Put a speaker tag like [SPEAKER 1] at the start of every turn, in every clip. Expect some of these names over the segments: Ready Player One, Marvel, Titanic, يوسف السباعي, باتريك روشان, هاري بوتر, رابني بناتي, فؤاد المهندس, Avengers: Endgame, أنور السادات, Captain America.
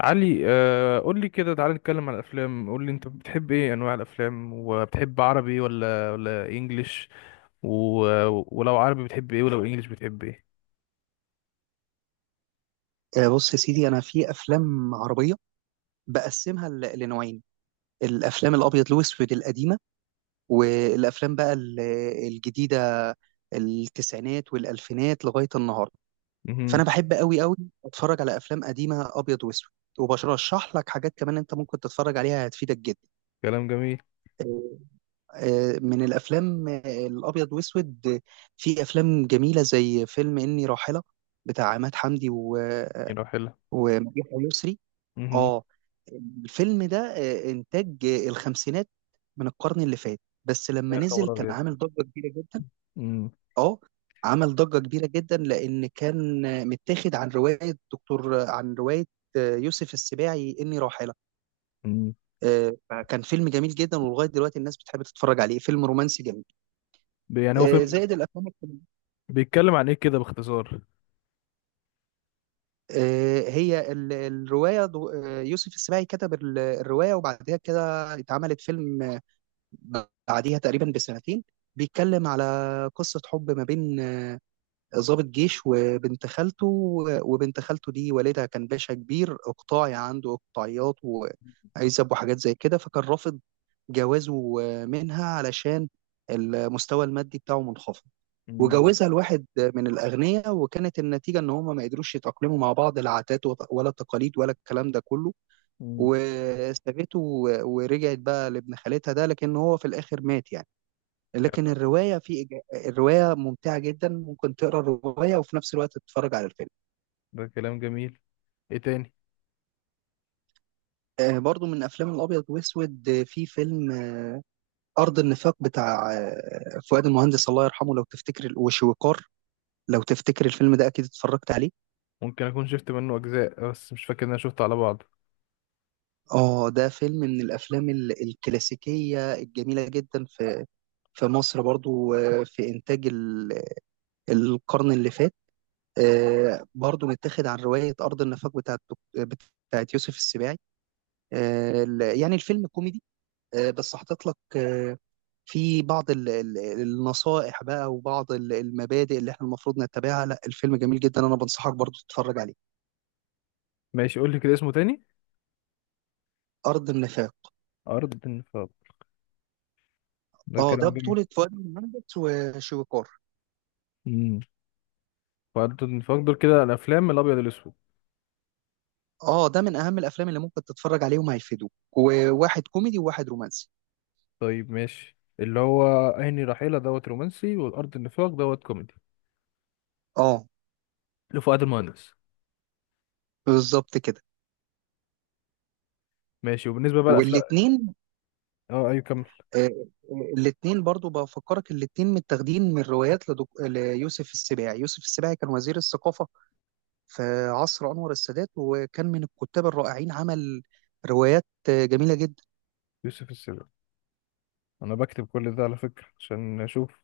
[SPEAKER 1] علي، قول لي كده، تعالى نتكلم عن الافلام. قول لي انت بتحب ايه انواع الافلام؟ وبتحب عربي ولا انجليش و... ولو عربي بتحب ايه؟ ولو انجليش بتحب ايه؟
[SPEAKER 2] بص يا سيدي، انا في افلام عربيه بقسمها لنوعين: الافلام الابيض الاسود القديمه، والافلام بقى الجديده، التسعينات والالفينات لغايه النهارده.
[SPEAKER 1] امم.
[SPEAKER 2] فانا بحب قوي قوي اتفرج على افلام قديمه ابيض واسود، وبرشح لك حاجات كمان انت ممكن تتفرج عليها هتفيدك جدا.
[SPEAKER 1] كلام جميل.
[SPEAKER 2] آه، من الافلام الابيض واسود، في افلام جميله زي فيلم اني راحله، بتاع عماد حمدي
[SPEAKER 1] يلا حلو.
[SPEAKER 2] ومديحه يسري.
[SPEAKER 1] امم.
[SPEAKER 2] اه، الفيلم ده انتاج الخمسينات من القرن اللي فات، بس لما
[SPEAKER 1] يا
[SPEAKER 2] نزل
[SPEAKER 1] خبر
[SPEAKER 2] كان
[SPEAKER 1] ابيض.
[SPEAKER 2] عامل ضجة كبيرة جدا.
[SPEAKER 1] امم.
[SPEAKER 2] اه، عمل ضجة كبيرة جدا لان كان متاخد عن رواية دكتور عن رواية يوسف السباعي، إني راحلة.
[SPEAKER 1] أمم.
[SPEAKER 2] فكان فيلم جميل جدا، ولغاية دلوقتي الناس بتحب تتفرج عليه، فيلم رومانسي جميل.
[SPEAKER 1] يعني هو فيلم
[SPEAKER 2] زائد الأفلام الكوميدية.
[SPEAKER 1] بيتكلم عن ايه كده باختصار؟
[SPEAKER 2] هي الرواية، يوسف السباعي كتب الرواية، وبعدها كده اتعملت فيلم بعديها تقريبا بسنتين. بيتكلم على قصة حب ما بين ضابط جيش وبنت خالته. وبنت خالته دي والدها كان باشا كبير اقطاعي، عنده اقطاعيات وعزب وحاجات زي كده، فكان رافض جوازه منها علشان المستوى المادي بتاعه منخفض.
[SPEAKER 1] امم.
[SPEAKER 2] وجوزها لواحد من الأغنياء، وكانت النتيجة إن هما ما قدروش يتأقلموا مع بعض، لا عادات ولا تقاليد ولا الكلام ده كله.
[SPEAKER 1] أمم.
[SPEAKER 2] وسابته ورجعت بقى لابن خالتها ده، لكن هو في الآخر مات يعني. لكن الرواية الرواية ممتعة جدا، ممكن تقرا الرواية وفي نفس الوقت تتفرج على الفيلم.
[SPEAKER 1] ده كلام جميل. ايه تاني؟
[SPEAKER 2] برضو من أفلام الأبيض وأسود، في فيلم أرض النفاق، بتاع فؤاد المهندس الله يرحمه، لو تفتكر، وشويكار. لو تفتكر الفيلم ده أكيد اتفرجت عليه.
[SPEAKER 1] ممكن اكون شفت منه اجزاء بس مش فاكر ان انا شفته على بعض.
[SPEAKER 2] اه، ده فيلم من الافلام الكلاسيكيه الجميله جدا، في مصر برضو، في انتاج القرن اللي فات. برضو متاخد عن روايه ارض النفاق بتاعت يوسف السباعي. يعني الفيلم كوميدي، بس حاطط لك في بعض النصائح بقى، وبعض المبادئ اللي احنا المفروض نتبعها. لا، الفيلم جميل جدا، انا بنصحك برضو تتفرج عليه.
[SPEAKER 1] ماشي، قول لي كده اسمه تاني.
[SPEAKER 2] أرض النفاق.
[SPEAKER 1] ارض النفاق. ده
[SPEAKER 2] اه، ده
[SPEAKER 1] كلام جميل.
[SPEAKER 2] بطولة فؤاد المهندس وشويكار.
[SPEAKER 1] مم. فانتوا نفضل كده الافلام الابيض الاسود؟
[SPEAKER 2] اه، ده من اهم الافلام اللي ممكن تتفرج عليهم، هيفيدوك، وواحد كوميدي وواحد رومانسي.
[SPEAKER 1] طيب ماشي، اللي هو عيني رحيلة دوت رومانسي والارض النفاق دوت كوميدي
[SPEAKER 2] اه،
[SPEAKER 1] لفؤاد المهندس.
[SPEAKER 2] بالظبط كده.
[SPEAKER 1] ماشي، وبالنسبه بقى الافلام،
[SPEAKER 2] والاتنين،
[SPEAKER 1] اه ايوه كمل.
[SPEAKER 2] آه، الاتنين برضو بفكرك، الاتنين متاخدين من روايات ليوسف السباعي. يوسف السباعي كان وزير الثقافة في عصر أنور السادات، وكان من الكتاب الرائعين، عمل روايات جميلة جدا.
[SPEAKER 1] يوسف السيد. انا بكتب كل ده على فكره عشان اشوف.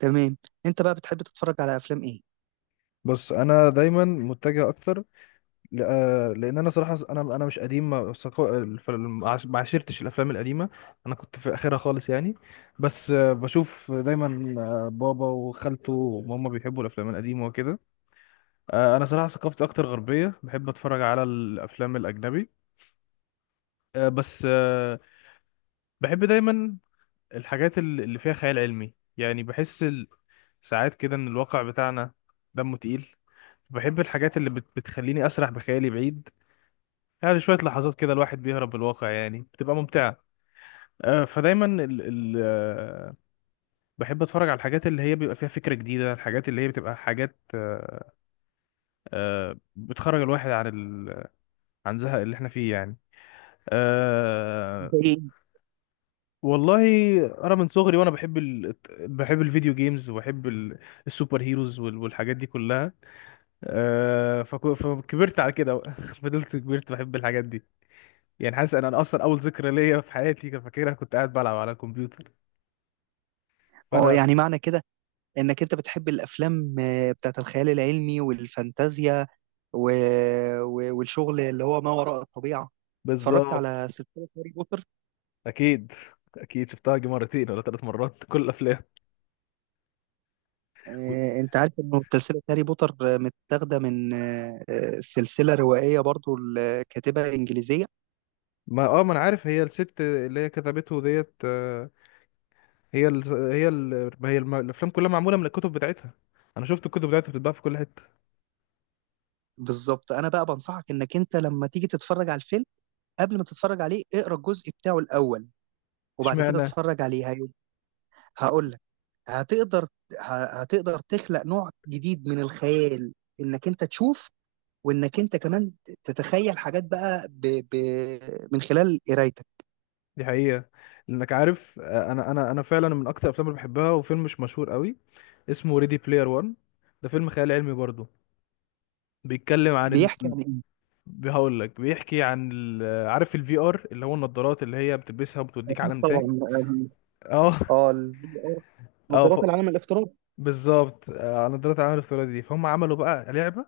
[SPEAKER 2] تمام. أنت بقى بتحب تتفرج على أفلام إيه؟
[SPEAKER 1] بص انا دايما متجه اكتر لان انا صراحه انا مش قديم، ما ثقا- الف- ما عشرتش الافلام القديمه. انا كنت في اخرها خالص يعني. بس بشوف دايما بابا وخالته وماما بيحبوا الافلام القديمه وكده. انا صراحه ثقافتي اكتر غربيه، بحب اتفرج على الافلام الاجنبي. آه، بس آه، بحب دايما الحاجات اللي فيها خيال علمي. يعني بحس ساعات كده ان الواقع بتاعنا دمه تقيل. بحب الحاجات اللي بتخليني اسرح بخيالي بعيد. يعني شويه لحظات كده الواحد بيهرب بالواقع، يعني بتبقى ممتعه. آه، فدايما ال ال آه، بحب اتفرج على الحاجات اللي هي بيبقى فيها فكره جديده، الحاجات اللي هي بتبقى حاجات بتخرج الواحد عن عن زهق اللي احنا فيه يعني. أه.
[SPEAKER 2] زي إيه؟
[SPEAKER 1] والله انا من صغري وانا بحب الفيديو جيمز السوبر هيروز والحاجات دي كلها. أه فكبرت على كده بقى. فضلت كبرت بحب الحاجات دي. يعني حاسس ان انا اصلا اول ذكرى ليا في حياتي كان فاكرها كنت قاعد بلعب على الكمبيوتر.
[SPEAKER 2] اه،
[SPEAKER 1] فانا
[SPEAKER 2] يعني معنى كده انك انت بتحب الافلام بتاعت الخيال العلمي والفانتازيا، و... والشغل اللي هو ما وراء الطبيعة. اتفرجت
[SPEAKER 1] بالظبط.
[SPEAKER 2] على سلسلة هاري بوتر؟
[SPEAKER 1] اكيد، اكيد شفتها يجي مرتين ولا ثلاث مرات. كل الافلام.
[SPEAKER 2] انت عارف انه سلسلة هاري بوتر متاخدة من سلسلة روائية برضو لكاتبة انجليزية.
[SPEAKER 1] ما اه ما انا عارف، هي الست اللي هي كتبته ديت آه، هي ال... هي ال... هي الم... الافلام كلها معموله من الكتب بتاعتها. انا شفت الكتب بتاعتها بتتباع في كل حته.
[SPEAKER 2] بالظبط، انا بقى بنصحك انك انت لما تيجي تتفرج على الفيلم، قبل ما تتفرج عليه اقرا الجزء بتاعه الاول، وبعد كده
[SPEAKER 1] اشمعنى؟
[SPEAKER 2] اتفرج عليه. هقول لك. هتقدر، هتقدر تخلق نوع جديد من الخيال، انك انت تشوف، وانك انت كمان تتخيل حاجات بقى ب... من خلال قرايتك.
[SPEAKER 1] دي حقيقه. لانك عارف آه، انا فعلا من اكتر الافلام اللي بحبها، وفيلم مش مشهور قوي اسمه ريدي بلاير 1. ده فيلم خيال علمي برضه. بيتكلم عن
[SPEAKER 2] بيحكي
[SPEAKER 1] ال...
[SPEAKER 2] عن ايه؟
[SPEAKER 1] هقول لك بيحكي عن عارف الفي ار اللي هو النضارات اللي هي بتلبسها وبتوديك
[SPEAKER 2] أكيد
[SPEAKER 1] عالم تاني.
[SPEAKER 2] طبعا.
[SPEAKER 1] اه.
[SPEAKER 2] اه، الفي ار،
[SPEAKER 1] اه ف...
[SPEAKER 2] نظارات العالم الافتراضي.
[SPEAKER 1] بالظبط. نضارات العالم الافتراضي دي، فهم عملوا بقى لعبه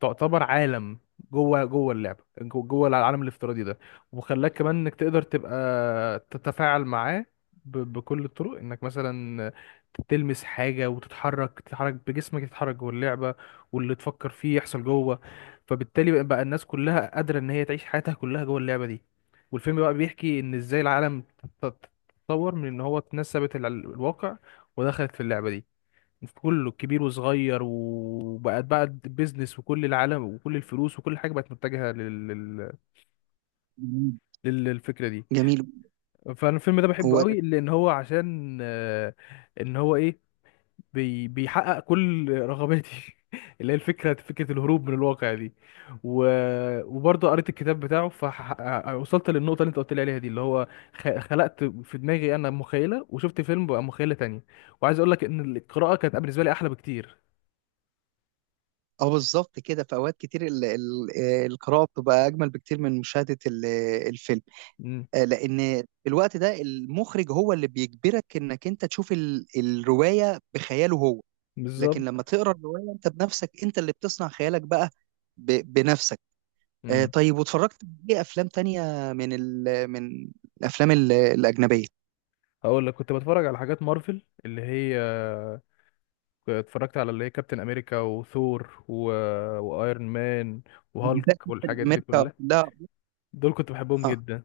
[SPEAKER 1] تعتبر عالم. جوه العالم الافتراضي ده، وخلاك كمان انك تقدر تبقى تتفاعل معاه بكل الطرق. انك مثلا تلمس حاجه وتتحرك، تتحرك بجسمك، تتحرك جوه اللعبه، واللي تفكر فيه يحصل جوه. فبالتالي بقى الناس كلها قادره ان هي تعيش حياتها كلها جوه اللعبه دي. والفيلم بقى بيحكي ان ازاي العالم ت- ت- تطور من ان هو تنسبت الواقع ودخلت في اللعبه دي، في كله كبير وصغير، وبقت بقى بيزنس، وكل العالم وكل الفلوس وكل حاجه بقت متجهه
[SPEAKER 2] جميل.
[SPEAKER 1] للفكره دي.
[SPEAKER 2] جميل.
[SPEAKER 1] فانا الفيلم ده بحبه
[SPEAKER 2] هو
[SPEAKER 1] قوي لان هو عشان ان هو ايه، بيحقق كل رغباتي اللي هي فكره الهروب من الواقع دي. و... وبرضه قريت الكتاب بتاعه، فوصلت للنقطه اللي انت قلت لي عليها دي، اللي هو خلقت في دماغي انا مخيله، وشفت فيلم بقى مخيله تانية. وعايز اقول لك ان القراءه كانت بالنسبه لي احلى بكتير.
[SPEAKER 2] اه، بالظبط كده، في اوقات كتير ال... ال... آه، القراءه بتبقى اجمل بكتير من مشاهده الفيلم،
[SPEAKER 1] مم.
[SPEAKER 2] لان في الوقت ده المخرج هو اللي بيجبرك انك انت تشوف الروايه بخياله هو. لكن لما
[SPEAKER 1] بالظبط.
[SPEAKER 2] تقرا الروايه انت بنفسك، انت اللي بتصنع خيالك بقى بنفسك.
[SPEAKER 1] امم.
[SPEAKER 2] طيب، واتفرجت ايه افلام تانية، من الافلام الاجنبيه؟
[SPEAKER 1] هقول لك كنت بتفرج على حاجات مارفل اللي هي اتفرجت على اللي هي كابتن امريكا وثور وايرون مان
[SPEAKER 2] بالذات.
[SPEAKER 1] وهالك والحاجات دي
[SPEAKER 2] امريكا،
[SPEAKER 1] كلها.
[SPEAKER 2] لا.
[SPEAKER 1] دول كنت بحبهم
[SPEAKER 2] اه.
[SPEAKER 1] جدا.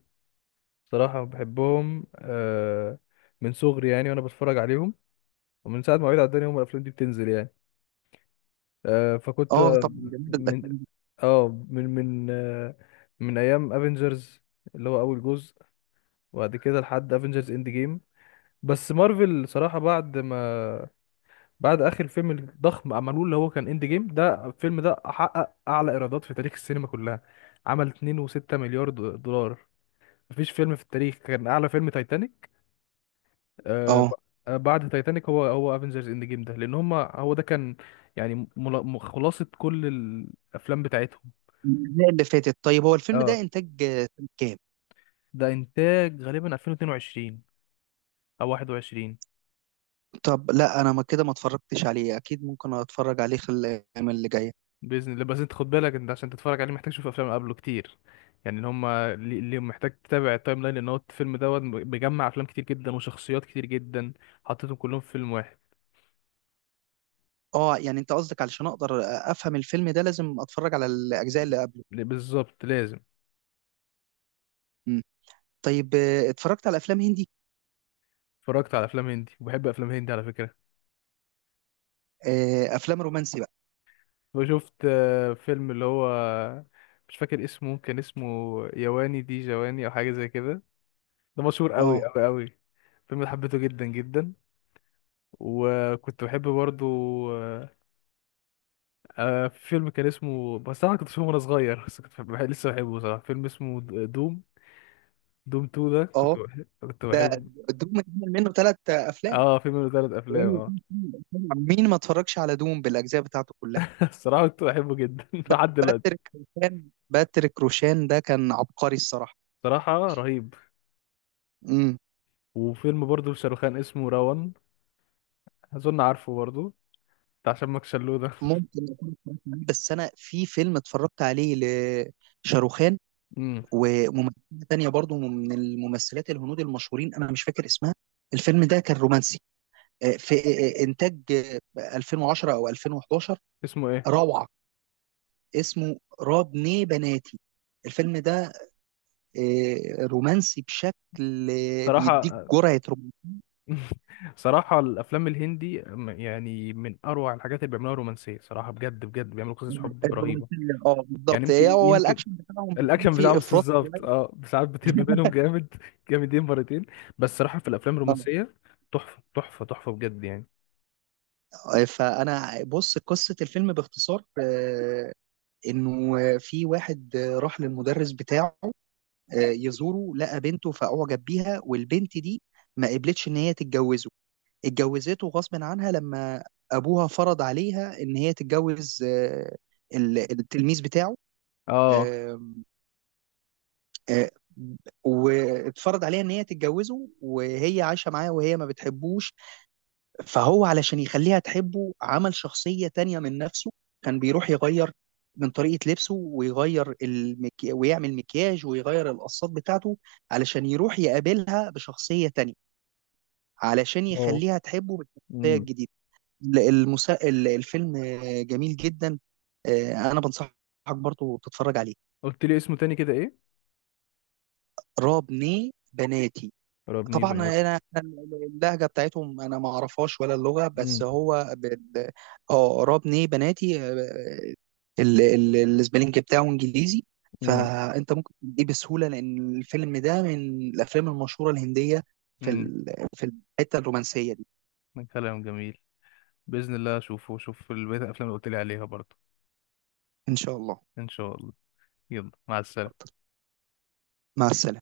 [SPEAKER 1] صراحة بحبهم من صغري يعني وانا بتفرج عليهم، ومن ساعة ما وعيت على الدنيا هم الافلام دي بتنزل يعني. آه، فكنت آه،
[SPEAKER 2] طبعا، جميل
[SPEAKER 1] من
[SPEAKER 2] الافلام دي.
[SPEAKER 1] اه من من آه، من ايام افنجرز اللي هو اول جزء، وبعد كده لحد افنجرز اند جيم. بس مارفل صراحة بعد ما بعد اخر فيلم الضخم عملوه اللي هو كان اند جيم، ده الفيلم ده حقق اعلى ايرادات في تاريخ السينما كلها، عمل 2.6 مليار دولار. مفيش فيلم في التاريخ كان اعلى، فيلم تايتانيك. آه ب-
[SPEAKER 2] اه،
[SPEAKER 1] بعد تايتانيك هو افنجرز اند جيم ده، لان هم هو ده كان يعني خلاصة كل الافلام بتاعتهم.
[SPEAKER 2] الأجزاء اللي فاتت. طيب، هو الفيلم
[SPEAKER 1] اه
[SPEAKER 2] ده انتاج سنة كام؟
[SPEAKER 1] ده انتاج غالبا 2022 او 21.
[SPEAKER 2] طب لا، انا ما كده ما اتفرجتش عليه، اكيد ممكن اتفرج عليه خلال الايام اللي جايه.
[SPEAKER 1] باذن الله. بس انت خد بالك، انت عشان تتفرج عليه محتاج تشوف افلام قبله كتير. يعني اللي هم اللي محتاج تتابع التايم لاين، لان هو الفيلم دوت بيجمع افلام كتير جدا وشخصيات كتير جدا حطيتهم كلهم في فيلم واحد.
[SPEAKER 2] اه، يعني انت قصدك علشان اقدر افهم الفيلم ده لازم اتفرج على الاجزاء اللي قبله.
[SPEAKER 1] بالظبط لازم.
[SPEAKER 2] مم. طيب، اتفرجت على افلام هندي؟
[SPEAKER 1] اتفرجت على افلام هندي، وبحب افلام هندي على فكره.
[SPEAKER 2] افلام رومانسي بقى؟
[SPEAKER 1] وشفت فيلم اللي هو مش فاكر اسمه، كان اسمه يواني دي جواني او حاجه زي كده. ده مشهور قوي
[SPEAKER 2] اه.
[SPEAKER 1] قوي قوي. الفيلم ده حبيته جدا جدا. وكنت بحب برضو آه، في فيلم كان اسمه، بس انا كنت بشوفه وانا صغير، بس لسه بحبه صراحه، فيلم اسمه دوم. دوم 2 ده
[SPEAKER 2] اه،
[SPEAKER 1] كنت
[SPEAKER 2] ده
[SPEAKER 1] بحب.
[SPEAKER 2] دوم اتعمل منه ثلاث افلام.
[SPEAKER 1] اه فيلم منه ثلاث افلام، اه.
[SPEAKER 2] مين ما اتفرجش على دوم بالاجزاء بتاعته كلها.
[SPEAKER 1] الصراحه كنت بحبه جدا
[SPEAKER 2] ب-
[SPEAKER 1] لحد دلوقتي.
[SPEAKER 2] باتريك روشان. باتريك روشان ده كان عبقري الصراحه.
[SPEAKER 1] صراحه رهيب.
[SPEAKER 2] مم.
[SPEAKER 1] وفيلم برضه لشاروخان اسمه راون. اظن عارفه برضه، بتاع شمك شلو ده.
[SPEAKER 2] ممكن أكون اتفرجت عليه، بس انا في فيلم اتفرجت عليه لشاروخان،
[SPEAKER 1] امم.
[SPEAKER 2] وممثله تانية برضو من الممثلات الهنود المشهورين، انا مش فاكر اسمها. الفيلم ده كان رومانسي، في انتاج 2010 او 2011.
[SPEAKER 1] اسمه ايه؟
[SPEAKER 2] روعه. اسمه راب ني بناتي. الفيلم ده رومانسي بشكل بيديك
[SPEAKER 1] صراحه.
[SPEAKER 2] جرعه
[SPEAKER 1] صراحه الافلام الهندي يعني من اروع الحاجات اللي بيعملوها رومانسيه، صراحه بجد بجد بيعملوا قصص حب رهيبه.
[SPEAKER 2] الرومانسيه. اه،
[SPEAKER 1] يعني
[SPEAKER 2] بالظبط. هي
[SPEAKER 1] يمكن
[SPEAKER 2] هو
[SPEAKER 1] يمكن
[SPEAKER 2] الاكشن بتاعهم بيكون
[SPEAKER 1] الاكشن بتاعه
[SPEAKER 2] فيه
[SPEAKER 1] مش
[SPEAKER 2] افراط
[SPEAKER 1] بالظبط،
[SPEAKER 2] شوية.
[SPEAKER 1] اه ساعات بتهب بينهم جامد. جامدين مرتين. بس صراحه في الافلام الرومانسيه تحفه تحفه بجد يعني.
[SPEAKER 2] فانا بص، قصه الفيلم باختصار انه في واحد راح للمدرس بتاعه يزوره، لقى بنته فأعجب بيها، والبنت دي ما قبلتش إن هي تتجوزه. اتجوزته غصب عنها لما أبوها فرض عليها إن هي تتجوز التلميذ بتاعه.
[SPEAKER 1] اه.
[SPEAKER 2] آم، آه، واتفرض عليها إن هي تتجوزه، وهي عايشة معاه وهي ما بتحبوش. فهو علشان يخليها تحبه عمل شخصية تانية من نفسه، كان بيروح يغير من طريقة لبسه، ويغير ويعمل مكياج، ويغير القصات بتاعته، علشان يروح يقابلها بشخصية تانية، علشان
[SPEAKER 1] واو.
[SPEAKER 2] يخليها تحبه بالشخصية
[SPEAKER 1] امم.
[SPEAKER 2] الجديدة. الفيلم جميل جدا. أنا بنصحك برضو تتفرج عليه.
[SPEAKER 1] قلت لي اسمه تاني كده ايه؟
[SPEAKER 2] رابني بناتي.
[SPEAKER 1] ربني
[SPEAKER 2] طبعا انا
[SPEAKER 1] بناتي.
[SPEAKER 2] أنا اللهجه بتاعتهم انا ما اعرفهاش، ولا اللغه، بس
[SPEAKER 1] امم.
[SPEAKER 2] هو اه، رابني بناتي. السبيلنج بتاعه انجليزي،
[SPEAKER 1] امم.
[SPEAKER 2] فانت ممكن تجيب بسهوله، لان الفيلم ده من الافلام المشهوره الهنديه، في
[SPEAKER 1] امم.
[SPEAKER 2] ال- في الحته الرومانسيه دي.
[SPEAKER 1] كلام جميل. باذن الله اشوفه واشوف البيت الافلام اللي قلت لي عليها برضه.
[SPEAKER 2] ان شاء الله.
[SPEAKER 1] ان شاء الله. يلا مع السلامه.
[SPEAKER 2] مع السلامه.